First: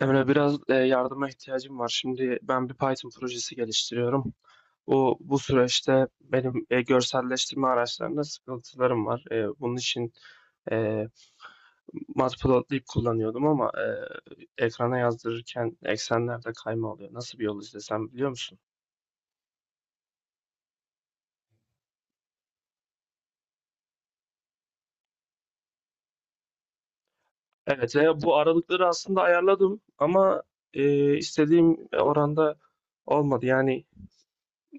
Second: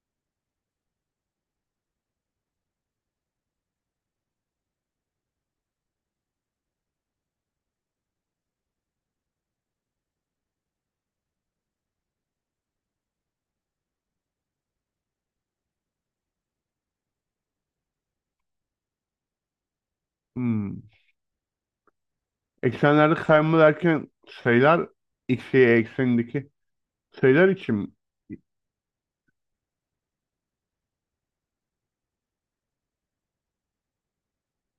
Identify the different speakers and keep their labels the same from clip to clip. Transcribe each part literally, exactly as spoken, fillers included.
Speaker 1: Emre biraz e, yardıma ihtiyacım var. Şimdi ben bir Python projesi geliştiriyorum. Bu bu süreçte benim e, görselleştirme araçlarında sıkıntılarım var. E, bunun için e, Matplotlib kullanıyordum ama e, ekrana yazdırırken eksenlerde kayma oluyor. Nasıl bir yol izlesem biliyor musun?
Speaker 2: Hmm. Eksenlerde kayma derken sayılar x, y eksenindeki sayılar için mi?
Speaker 1: Evet, e, bu aralıkları aslında ayarladım ama e, istediğim oranda olmadı. Yani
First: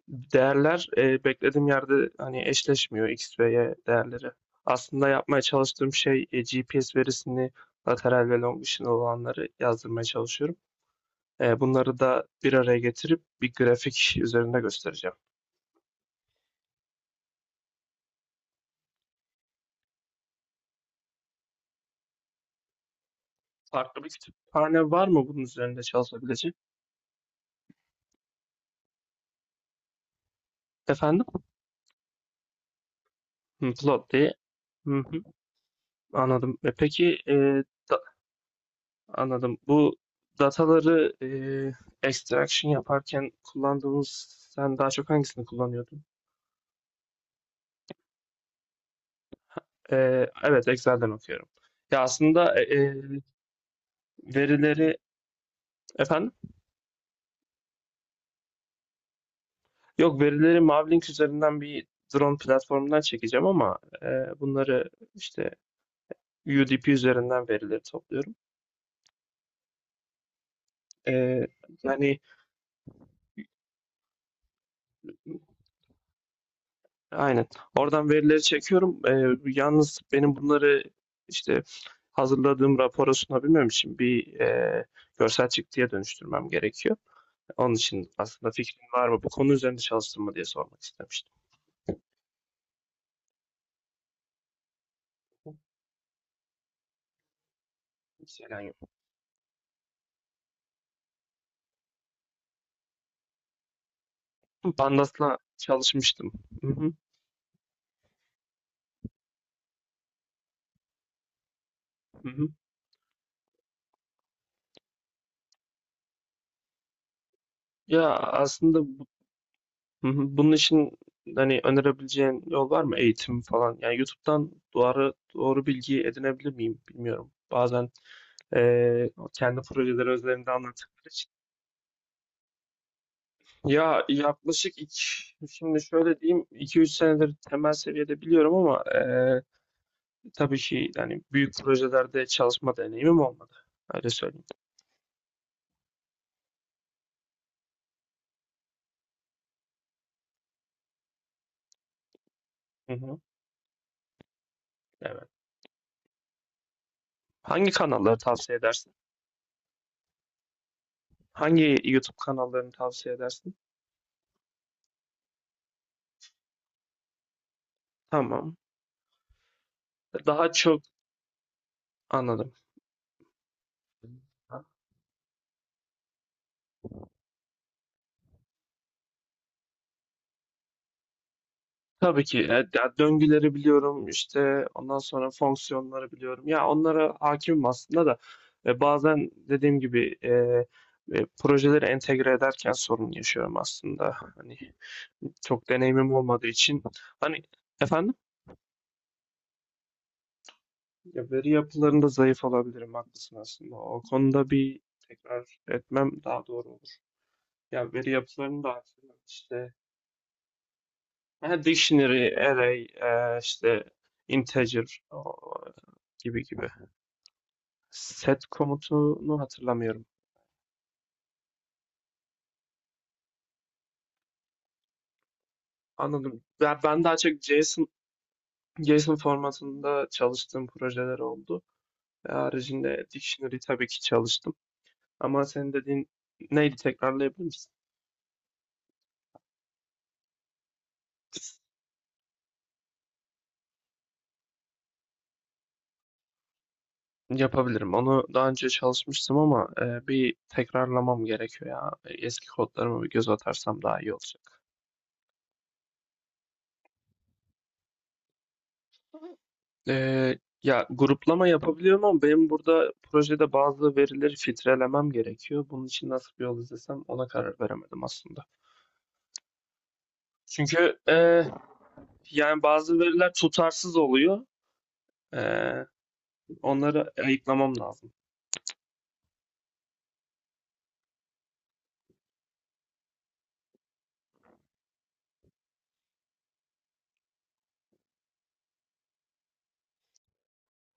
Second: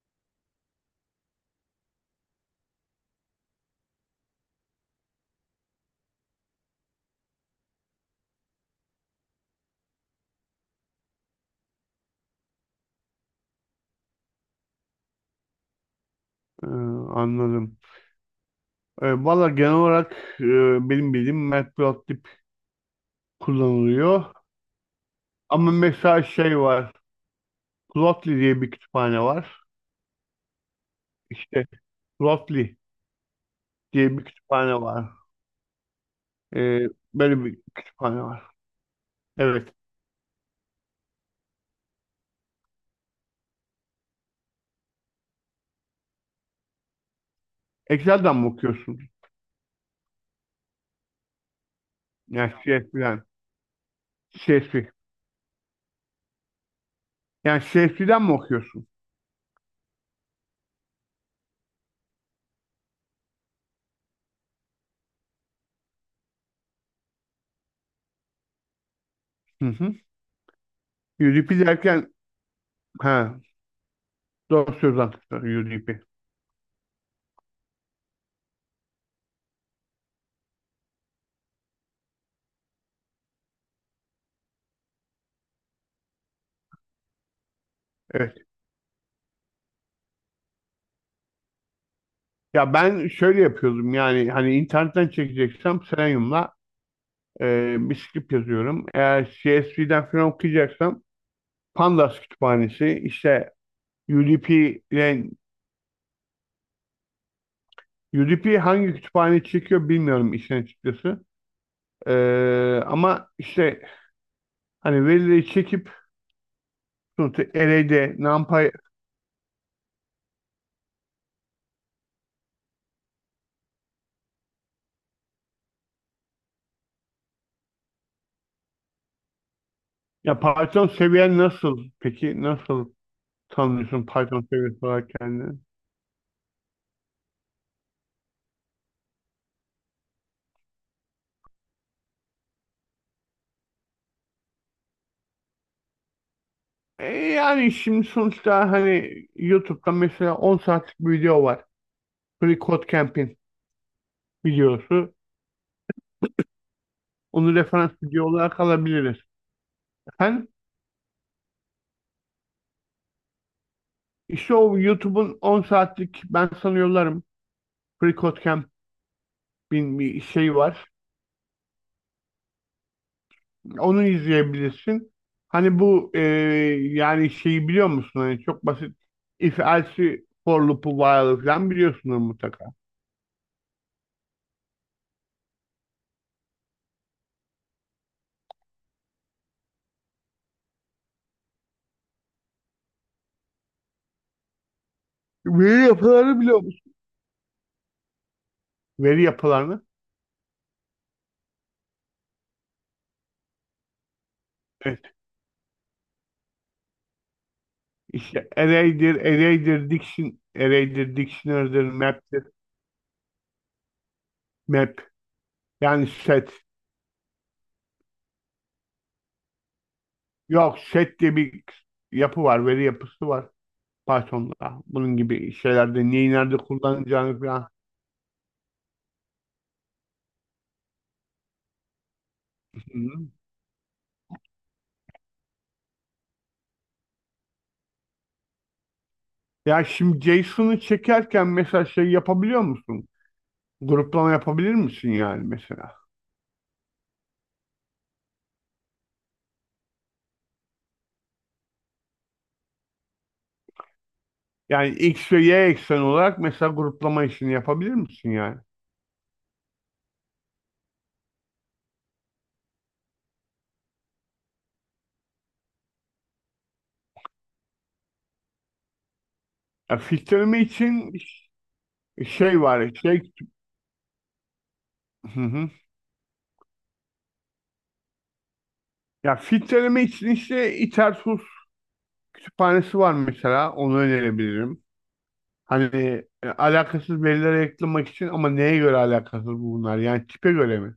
Speaker 1: değerler eee, beklediğim yerde hani eşleşmiyor X ve Y değerleri. Aslında yapmaya çalıştığım şey eee, G P S verisini lateral ve longitudinal olanları yazdırmaya çalışıyorum. Eee, bunları da bir araya getirip bir grafik üzerinde göstereceğim.
Speaker 2: Ee, anladım. Ee, valla genel olarak e, benim bildiğim Matplotlib
Speaker 1: Farklı bir
Speaker 2: kullanılıyor.
Speaker 1: kütüphane var mı bunun
Speaker 2: Ama
Speaker 1: üzerinde
Speaker 2: mesela
Speaker 1: çalışabilecek?
Speaker 2: şey var. Plotly diye bir kütüphane var.
Speaker 1: Efendim?
Speaker 2: İşte Plotly
Speaker 1: Hı, Plot
Speaker 2: diye bir
Speaker 1: diye.
Speaker 2: kütüphane
Speaker 1: Hı
Speaker 2: var.
Speaker 1: hı, anladım. E,
Speaker 2: Ee,
Speaker 1: peki
Speaker 2: Böyle bir
Speaker 1: eee, da-
Speaker 2: kütüphane var.
Speaker 1: anladım.
Speaker 2: Evet.
Speaker 1: Bu dataları eee, extraction yaparken kullandığımız sen daha çok hangisini kullanıyordun?
Speaker 2: Excel'den mi okuyorsun?
Speaker 1: Ee, evet, Excel'den okuyorum. Ya
Speaker 2: Yani
Speaker 1: aslında e, e,
Speaker 2: C S V'den.
Speaker 1: verileri
Speaker 2: C S V.
Speaker 1: efendim?
Speaker 2: Yani C S V'den mi okuyorsun?
Speaker 1: Yok, verileri Mavlink üzerinden bir drone platformundan çekeceğim ama e, bunları işte U D P üzerinden verileri topluyorum.
Speaker 2: Hı hı.
Speaker 1: E,
Speaker 2: U D P derken
Speaker 1: Yani
Speaker 2: ha, doğru söz anahtarı U D P.
Speaker 1: aynen. Oradan verileri çekiyorum. E, yalnız benim bunları işte hazırladığım rapora sunabilmem için bir e, görsel çıktıya dönüştürmem gerekiyor. Onun için
Speaker 2: Evet.
Speaker 1: aslında fikrin var mı? Bu konu üzerinde çalıştın mı diye sormak istemiştim.
Speaker 2: Ya ben şöyle yapıyordum, yani hani internetten çekeceksem Selenium'la e, bir
Speaker 1: Hiç
Speaker 2: script
Speaker 1: Selam
Speaker 2: yazıyorum. Eğer C S V'den falan okuyacaksam Pandas kütüphanesi işte U D P ile
Speaker 1: Pandas'la çalışmıştım. Hı hı,
Speaker 2: U D P hangi kütüphane çekiyor bilmiyorum işin açıkçası. E,
Speaker 1: hı hı.
Speaker 2: Ama işte hani verileri çekip sonuçta
Speaker 1: Ya
Speaker 2: array'de NumPy.
Speaker 1: aslında bu- hı hı, bunun için hani önerebileceğin yol var mı? Eğitim falan. Yani YouTube'dan doğru doğru bilgi edinebilir miyim bilmiyorum. Bazen eee, kendi projeleri
Speaker 2: Ya
Speaker 1: özelinde
Speaker 2: Python
Speaker 1: anlattıkları için.
Speaker 2: seviyen nasıl peki? Nasıl
Speaker 1: Ya
Speaker 2: tanımlıyorsun Python
Speaker 1: yaklaşık
Speaker 2: seviyesi
Speaker 1: iki,
Speaker 2: olarak kendini?
Speaker 1: şimdi şöyle diyeyim iki üç senedir temel seviyede biliyorum ama eee, tabii ki yani büyük projelerde çalışma deneyimim olmadı. Öyle söyleyeyim.
Speaker 2: E, yani şimdi sonuçta hani YouTube'da mesela on saatlik bir video var. Free Code
Speaker 1: Hı hı,
Speaker 2: Camp'in videosu.
Speaker 1: evet.
Speaker 2: Onu
Speaker 1: Hangi
Speaker 2: referans
Speaker 1: kanalları
Speaker 2: video
Speaker 1: tavsiye
Speaker 2: olarak
Speaker 1: edersin?
Speaker 2: alabiliriz. Efendim?
Speaker 1: Hangi YouTube kanallarını tavsiye edersin?
Speaker 2: İşte o YouTube'un on saatlik ben sana yollarım. Free Code
Speaker 1: Tamam.
Speaker 2: Camp'in bir
Speaker 1: Daha
Speaker 2: şey
Speaker 1: çok
Speaker 2: var.
Speaker 1: anladım.
Speaker 2: Onu izleyebilirsin. Hani bu e, yani şeyi biliyor musun? Hani çok basit if else for loop'u while'ı falan biliyorsunuz
Speaker 1: Tabii ki. E,
Speaker 2: mutlaka.
Speaker 1: ya döngüleri biliyorum işte ondan sonra fonksiyonları biliyorum. Ya onlara hakimim aslında da e, bazen dediğim gibi e, e, projeleri entegre ederken sorun yaşıyorum aslında. Hani çok
Speaker 2: Veri
Speaker 1: deneyimim
Speaker 2: yapılarını
Speaker 1: olmadığı
Speaker 2: biliyor
Speaker 1: için
Speaker 2: musun?
Speaker 1: hani efendim,
Speaker 2: Veri yapılarını.
Speaker 1: ya veri yapılarında zayıf olabilirim haklısın aslında. O konuda bir tekrar etmem daha doğru olur. Ya veri
Speaker 2: İşte
Speaker 1: yapılarını da haklısın.
Speaker 2: array'dir,
Speaker 1: İşte
Speaker 2: array'dir, diction, array'dir,
Speaker 1: ha,
Speaker 2: dictionary'dir,
Speaker 1: dictionary,
Speaker 2: map'tir,
Speaker 1: array, e, işte
Speaker 2: map.
Speaker 1: integer o,
Speaker 2: Yani
Speaker 1: gibi
Speaker 2: set.
Speaker 1: gibi. Set komutunu hatırlamıyorum.
Speaker 2: Yok, set diye bir yapı var, veri yapısı var Python'da. Bunun gibi şeylerde neyi
Speaker 1: Anladım.
Speaker 2: nerede
Speaker 1: Ben, ben daha çok
Speaker 2: kullanacağını falan.
Speaker 1: JSON, JSON formatında çalıştığım projeler oldu. Ve
Speaker 2: Hı
Speaker 1: haricinde
Speaker 2: hı.
Speaker 1: dictionary tabii ki çalıştım. Ama senin dediğin neydi, tekrarlayabilir misin?
Speaker 2: Ya şimdi jeyson'u çekerken mesela şey yapabiliyor musun? Gruplama yapabilir misin yani mesela?
Speaker 1: Yapabilirim. Onu daha önce çalışmıştım ama e, bir tekrarlamam gerekiyor ya. Eski kodlarıma bir göz atarsam daha iyi olacak.
Speaker 2: Yani X ve Y eksen olarak mesela gruplama işini yapabilir misin yani?
Speaker 1: Ee, Ya gruplama yapabiliyorum ama benim burada projede bazı verileri filtrelemem gerekiyor. Bunun için nasıl bir yol izlesem ona karar veremedim aslında.
Speaker 2: Ya filtreleme
Speaker 1: Çünkü
Speaker 2: için
Speaker 1: e,
Speaker 2: ş- şey
Speaker 1: yani
Speaker 2: var,
Speaker 1: bazı veriler
Speaker 2: şey.
Speaker 1: tutarsız oluyor. Ee, Onları ayıklamam lazım.
Speaker 2: Ya filtreleme için işte İtersus kütüphanesi var mesela. Onu önerebilirim. Hani e, alakasız verilere yakalamak için, ama neye göre alakasız bu bunlar? Yani tipe göre mi?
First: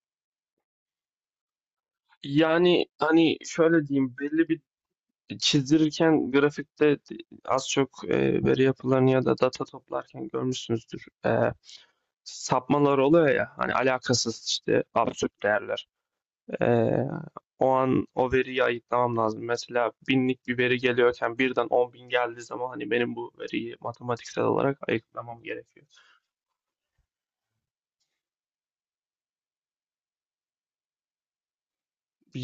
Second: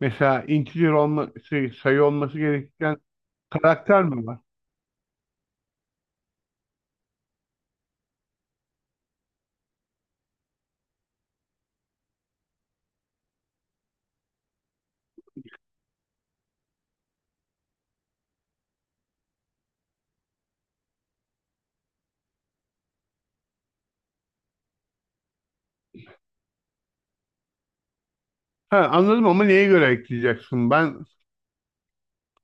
Speaker 2: Mesela integer olması, sayı olması
Speaker 1: Yani
Speaker 2: gereken
Speaker 1: hani şöyle
Speaker 2: karakter
Speaker 1: diyeyim
Speaker 2: mi var?
Speaker 1: belli bir çizdirirken grafikte az çok e, veri yapılarını ya da data toplarken görmüşsünüzdür. Ee, sapmalar oluyor ya hani alakasız işte absürt değerler. Ee, O an o veriyi ayıklamam lazım. Mesela binlik bir veri geliyorken birden on bin geldiği zaman hani benim bu veriyi matematiksel olarak ayıklamam gerekiyor.
Speaker 2: Ha, anladım ama neye göre ekleyeceksin? Ben.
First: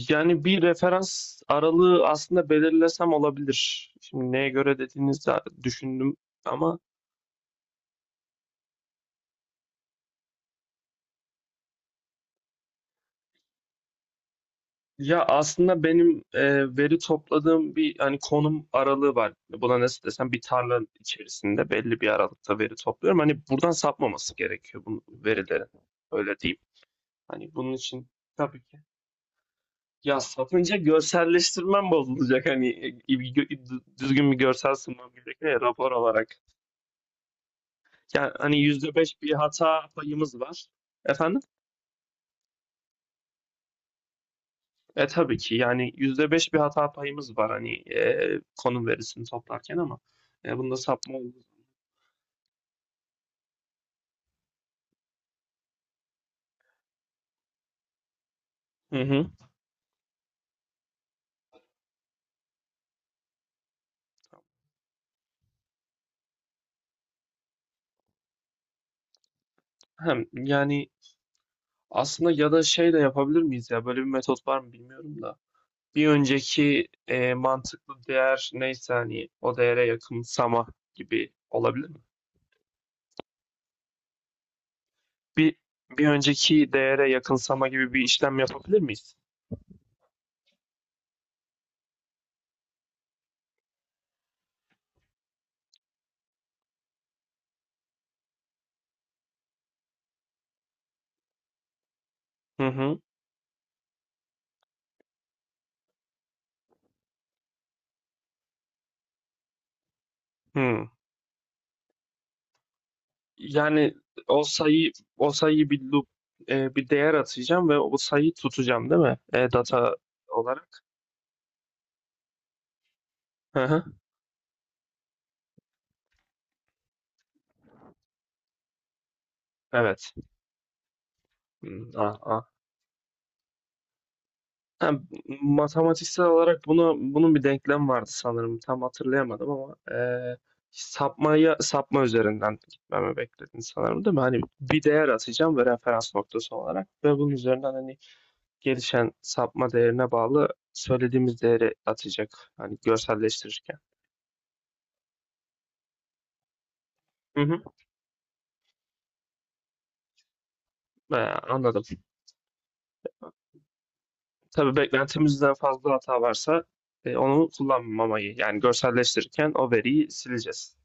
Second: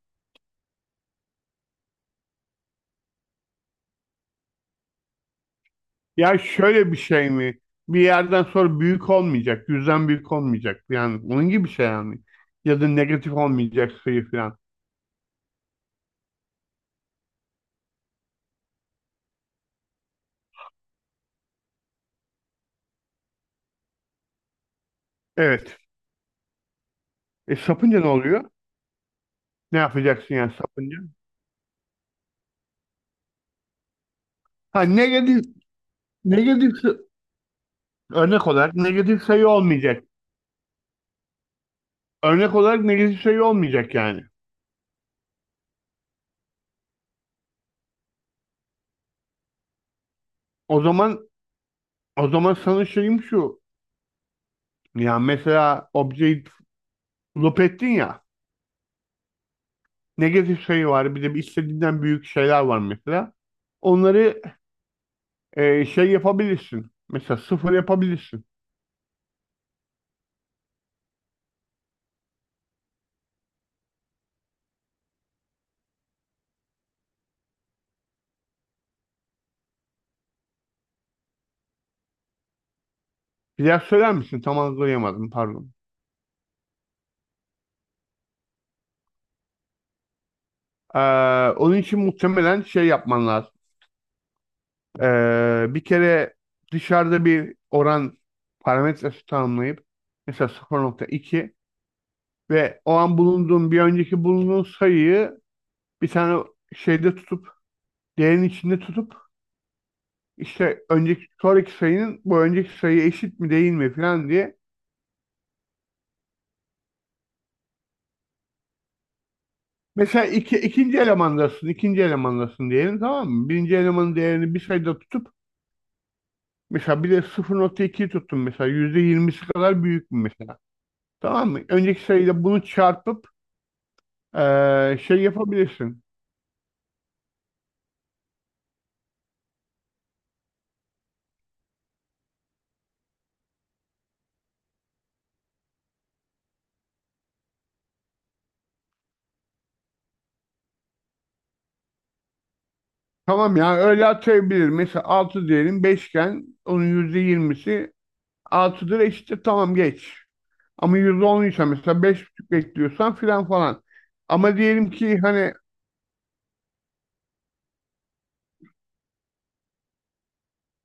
Speaker 1: Yani bir referans aralığı aslında belirlesem olabilir. Şimdi neye göre dediğinizde düşündüm
Speaker 2: Ya
Speaker 1: ama
Speaker 2: şöyle bir şey mi? Bir yerden sonra büyük olmayacak, yüzden büyük olmayacak. Yani onun gibi bir şey yani. Ya da negatif olmayacak sayı falan.
Speaker 1: ya aslında benim e, veri topladığım bir hani konum aralığı var. Buna nasıl desem bir tarla içerisinde belli bir aralıkta veri topluyorum. Hani buradan sapmaması gerekiyor bu verilerin.
Speaker 2: Evet.
Speaker 1: Öyle diyeyim. Hani
Speaker 2: E
Speaker 1: bunun
Speaker 2: sapınca
Speaker 1: için
Speaker 2: ne oluyor?
Speaker 1: tabii ki.
Speaker 2: Ne
Speaker 1: Ya
Speaker 2: yapacaksın yani
Speaker 1: satınca
Speaker 2: sapınca?
Speaker 1: görselleştirmem bozulacak. Hani e, bir gö- düzgün bir görsel
Speaker 2: Ha,
Speaker 1: sunmam
Speaker 2: negatif,
Speaker 1: gerekiyor ya rapor olarak.
Speaker 2: negatif şey,
Speaker 1: Ya
Speaker 2: örnek
Speaker 1: hani
Speaker 2: olarak
Speaker 1: yüzde beş
Speaker 2: negatif
Speaker 1: bir
Speaker 2: sayı
Speaker 1: hata
Speaker 2: olmayacak.
Speaker 1: payımız var. Efendim?
Speaker 2: Örnek olarak negatif sayı olmayacak yani.
Speaker 1: E tabii ki yani yüzde beş bir hata payımız var hani e, konum verisini toplarken ama e, bunda
Speaker 2: O
Speaker 1: sapma
Speaker 2: zaman
Speaker 1: olur.
Speaker 2: o zaman sana şeyim şu. Ya mesela objeyi loop ettin ya.
Speaker 1: Hı hı.
Speaker 2: Negatif sayı var. Bir de bir istediğinden büyük şeyler var mesela. Onları e, şey yapabilirsin. Mesela sıfır yapabilirsin.
Speaker 1: Hem yani aslında ya da şey de yapabilir miyiz, ya böyle bir metot var mı bilmiyorum da. Bir önceki e, mantıklı değer neyse hani o değere yakınsama gibi olabilir mi?
Speaker 2: Bir daha söyler misin? Tam anlayamadım.
Speaker 1: Bir
Speaker 2: Pardon.
Speaker 1: bir önceki değere yakınsama gibi bir işlem yapabilir miyiz?
Speaker 2: Ee, Onun için muhtemelen şey yapman lazım. Ee, bir kere dışarıda bir oran parametresi tanımlayıp mesela sıfır nokta iki
Speaker 1: Hı
Speaker 2: ve o
Speaker 1: hı.
Speaker 2: an bulunduğun bir önceki bulunduğun sayıyı bir tane şeyde tutup değerin içinde tutup işte
Speaker 1: Hı.
Speaker 2: önceki sonraki sayının bu önceki sayıya eşit mi değil
Speaker 1: Yani
Speaker 2: mi falan
Speaker 1: o
Speaker 2: diye,
Speaker 1: sayı o sayıyı bir loop e, bir değer atacağım ve o sayıyı tutacağım değil mi? E, data
Speaker 2: mesela iki,
Speaker 1: olarak.
Speaker 2: ikinci elemandasın ikinci elemandasın diyelim, tamam mı?
Speaker 1: Hı
Speaker 2: Birinci
Speaker 1: hı.
Speaker 2: elemanın değerini bir sayıda tutup mesela bir de sıfır nokta ikiyi tuttun, mesela yüzde yirmisi kadar büyük
Speaker 1: Evet.
Speaker 2: mü mesela, tamam mı?
Speaker 1: Hmm,
Speaker 2: Önceki
Speaker 1: ah,
Speaker 2: sayıyla
Speaker 1: ah.
Speaker 2: bunu çarpıp
Speaker 1: Ha,
Speaker 2: Ee, şey yapabilirsin.
Speaker 1: matematiksel olarak bunu bunun bir denklem vardı sanırım. Tam hatırlayamadım ama eee sapmayı, sapma üzerinden gitmemi bekledin sanırım değil mi? Hani bir değer atacağım ve referans noktası olarak ve bunun üzerinden hani gelişen sapma değerine bağlı söylediğimiz değeri atacak. Hani
Speaker 2: Tamam, ya
Speaker 1: görselleştirirken.
Speaker 2: öyle atayabilir. Mesela altı diyelim, beşken onun yüzde
Speaker 1: Hı hı.
Speaker 2: yirmisi altıdır, eşittir tamam, geç. Ama
Speaker 1: Ee,
Speaker 2: yüzde on ise
Speaker 1: anladım.
Speaker 2: mesela beş buçuk bekliyorsan filan falan. Ama
Speaker 1: Tabii
Speaker 2: diyelim ki
Speaker 1: beklentimizden
Speaker 2: hani
Speaker 1: fazla hata varsa e, onu kullanmamayı, yani görselleştirirken o veriyi sileceğiz.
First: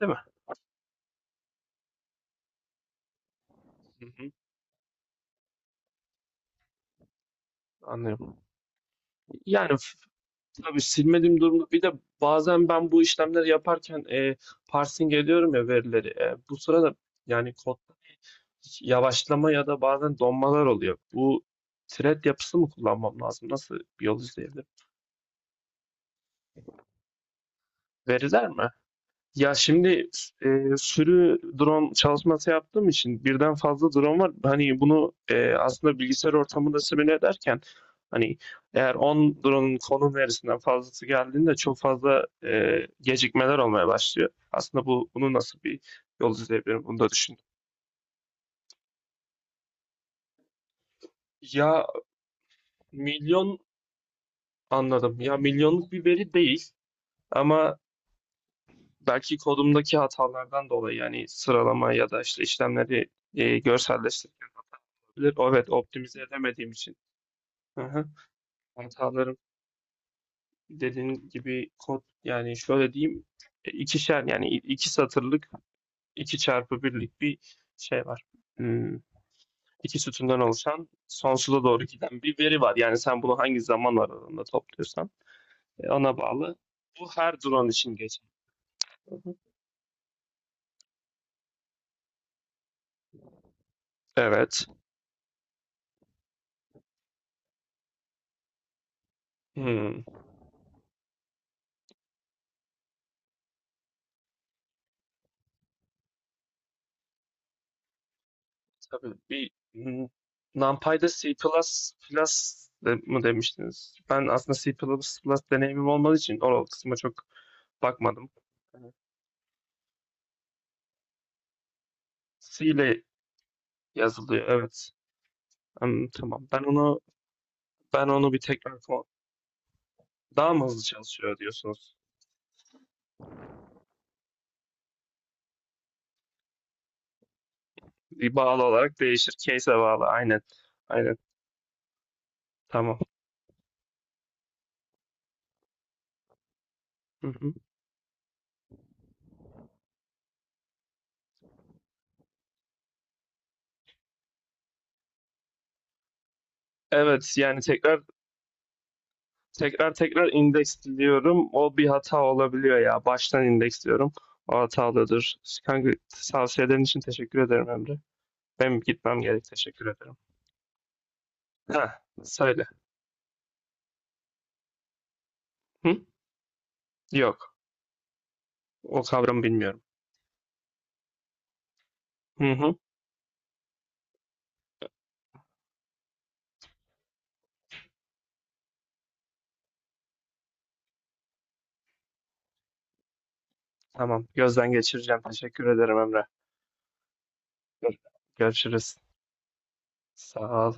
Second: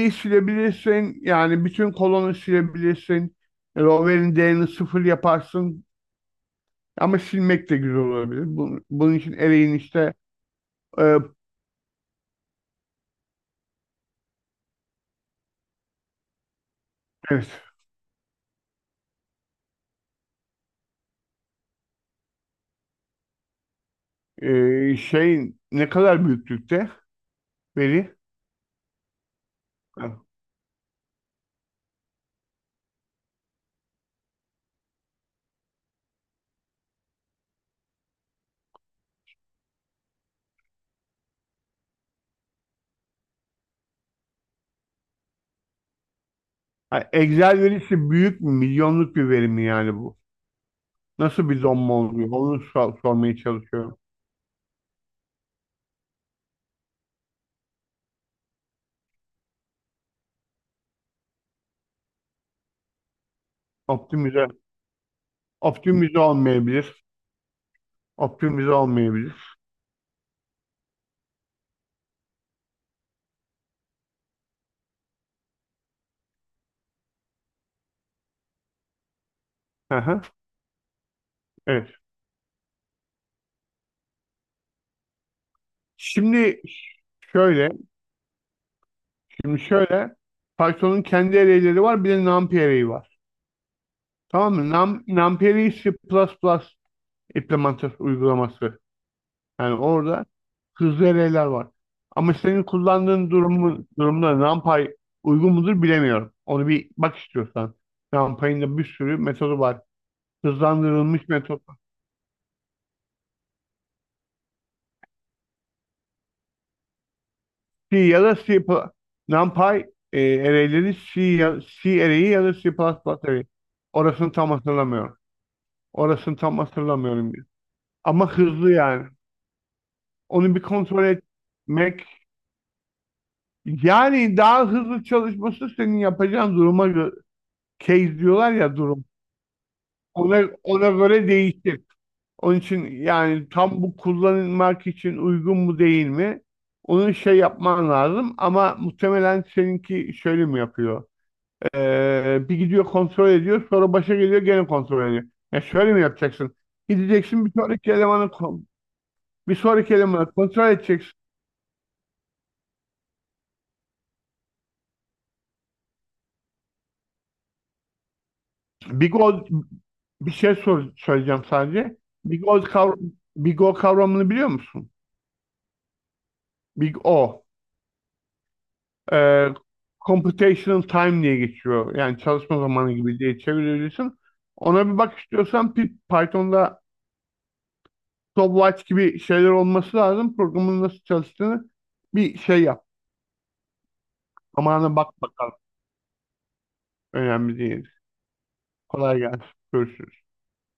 Speaker 1: Değil mi?
Speaker 2: silebilirsin, yani bütün kolonu silebilirsin. Yani
Speaker 1: Hı hı.
Speaker 2: overin değerini sıfır yaparsın. Ama silmek de güzel
Speaker 1: Anlıyorum.
Speaker 2: olabilir. Bu- Bunun, için
Speaker 1: Yani
Speaker 2: array'in
Speaker 1: f-
Speaker 2: işte.
Speaker 1: tabii
Speaker 2: e,
Speaker 1: silmediğim durumda bir de bazen ben bu işlemleri yaparken e, parsing ediyorum ya verileri. E, bu sırada
Speaker 2: evet,
Speaker 1: yani kodda hiç yavaşlama ya da bazen donmalar oluyor. Bu thread yapısı mı kullanmam lazım? Nasıl bir yol izleyebilirim?
Speaker 2: e, şey ne kadar büyüklükte veri?
Speaker 1: Veriler mi? Ya şimdi e, sürü drone çalışması yaptığım için birden fazla drone var. Hani bunu e, aslında bilgisayar ortamında simüle ederken hani eğer on drone'un konum verisinden fazlası geldiğinde çok fazla e, gecikmeler olmaya başlıyor. Aslında bu bunu nasıl bir yol izleyebilirim bunu da
Speaker 2: Ha,
Speaker 1: düşündüm.
Speaker 2: Excel verisi büyük mü? Milyonluk bir veri mi yani bu? Nasıl bir
Speaker 1: Ya
Speaker 2: donma oluyor? Onu sor- sormaya
Speaker 1: milyon,
Speaker 2: çalışıyorum.
Speaker 1: anladım. Ya milyonluk bir veri değil ama belki kodumdaki hatalardan dolayı yani sıralama ya da işte işlemleri e,
Speaker 2: Optimize,
Speaker 1: evet,
Speaker 2: optimize
Speaker 1: optimize edemediğim için.
Speaker 2: olmayabilir.
Speaker 1: Hı hı.
Speaker 2: Optimize
Speaker 1: Hatalarım
Speaker 2: olmayabilir.
Speaker 1: dediğin gibi kod, yani şöyle diyeyim e, ikişer yani i- iki satırlık iki çarpı birlik bir şey var. Hmm,
Speaker 2: Hı
Speaker 1: iki
Speaker 2: hı,
Speaker 1: sütundan oluşan sonsuza doğru
Speaker 2: evet.
Speaker 1: giden bir veri var. Yani sen bunu hangi zaman aralığında topluyorsan e, ona bağlı.
Speaker 2: Şimdi
Speaker 1: Bu her drone
Speaker 2: şöyle,
Speaker 1: için geçer. Hı hı.
Speaker 2: şimdi şöyle Python'un kendi array'leri var, bir de NumPy array'i var. Tamam
Speaker 1: Evet.
Speaker 2: mı? Num, NumPy array'i C++ implementası uygulaması. Yani
Speaker 1: Hmm.
Speaker 2: orada hızlı eleyler var. Ama senin kullandığın durumu, durumda NumPy uygun mudur bilemiyorum. Onu bir bak istiyorsan. NumPy'in de bir
Speaker 1: Tabii
Speaker 2: sürü
Speaker 1: bir
Speaker 2: metodu var.
Speaker 1: n- NumPy'de
Speaker 2: Hızlandırılmış
Speaker 1: C++
Speaker 2: metot.
Speaker 1: plus de, mı demiştiniz? Ben aslında C++ plus deneyimim olmadığı için o kısma çok
Speaker 2: C ya
Speaker 1: bakmadım.
Speaker 2: da C++.
Speaker 1: Evet.
Speaker 2: NumPy e, array'leri C, ya, C array'i ya da
Speaker 1: C
Speaker 2: C++
Speaker 1: ile
Speaker 2: array'i. Orasını
Speaker 1: yazılıyor
Speaker 2: tam
Speaker 1: evet.
Speaker 2: hatırlamıyorum.
Speaker 1: Hmm,
Speaker 2: Orasını
Speaker 1: tamam.
Speaker 2: tam
Speaker 1: Ben onu
Speaker 2: hatırlamıyorum.
Speaker 1: ben
Speaker 2: Ama
Speaker 1: onu bir tekrar
Speaker 2: hızlı
Speaker 1: ko-
Speaker 2: yani.
Speaker 1: daha
Speaker 2: Onu bir
Speaker 1: mı hızlı
Speaker 2: kontrol
Speaker 1: çalışıyor diyorsunuz?
Speaker 2: etmek. Yani daha hızlı çalışması senin yapacağın duruma göre, case
Speaker 1: Bir
Speaker 2: diyorlar
Speaker 1: bağlı
Speaker 2: ya,
Speaker 1: olarak
Speaker 2: durum.
Speaker 1: değişir. Case'e bağlı. Aynen.
Speaker 2: Ona, ona
Speaker 1: Aynen.
Speaker 2: göre değişir. Onun için
Speaker 1: Tamam.
Speaker 2: yani tam bu kullanılmak için uygun mu değil mi? Onu
Speaker 1: Hı
Speaker 2: şey
Speaker 1: hı.
Speaker 2: yapman lazım, ama muhtemelen seninki şöyle mi yapıyor? Ee, bir gidiyor kontrol ediyor sonra başa geliyor gene kontrol ediyor. Ya şöyle mi yapacaksın?
Speaker 1: Evet
Speaker 2: Gideceksin bir
Speaker 1: yani
Speaker 2: sonraki
Speaker 1: tekrar
Speaker 2: elemanı ko- bir
Speaker 1: Tekrar
Speaker 2: sonraki
Speaker 1: tekrar
Speaker 2: elemanı kontrol edeceksin.
Speaker 1: indeksliyorum. O bir hata olabiliyor ya. Baştan indeksliyorum. O hatalıdır. Kanka, tavsiyelerin için teşekkür ederim Emre. Benim
Speaker 2: Big
Speaker 1: gitmem gerek.
Speaker 2: O,
Speaker 1: Teşekkür ederim.
Speaker 2: bir şey sor, söyleyeceğim sadece.
Speaker 1: Ha,
Speaker 2: Big old
Speaker 1: söyle.
Speaker 2: kavram, Big O kavramını biliyor musun?
Speaker 1: Hı?
Speaker 2: Big O.
Speaker 1: Yok. O kavramı
Speaker 2: e,
Speaker 1: bilmiyorum.
Speaker 2: Computational time diye geçiyor. Yani
Speaker 1: Hı
Speaker 2: çalışma
Speaker 1: hı.
Speaker 2: zamanı gibi diye çevirebilirsin. Ona bir bak istiyorsan, Py- Python'da stopwatch gibi şeyler olması lazım. Programın nasıl çalıştığını bir şey yap.
Speaker 1: Tamam. Gözden
Speaker 2: Amana bak
Speaker 1: geçireceğim.
Speaker 2: bakalım.
Speaker 1: Teşekkür ederim Emre.
Speaker 2: Önemli değil.
Speaker 1: Görüşürüz.
Speaker 2: Kolay gelsin. Görüşürüz.
Speaker 1: Sağ ol.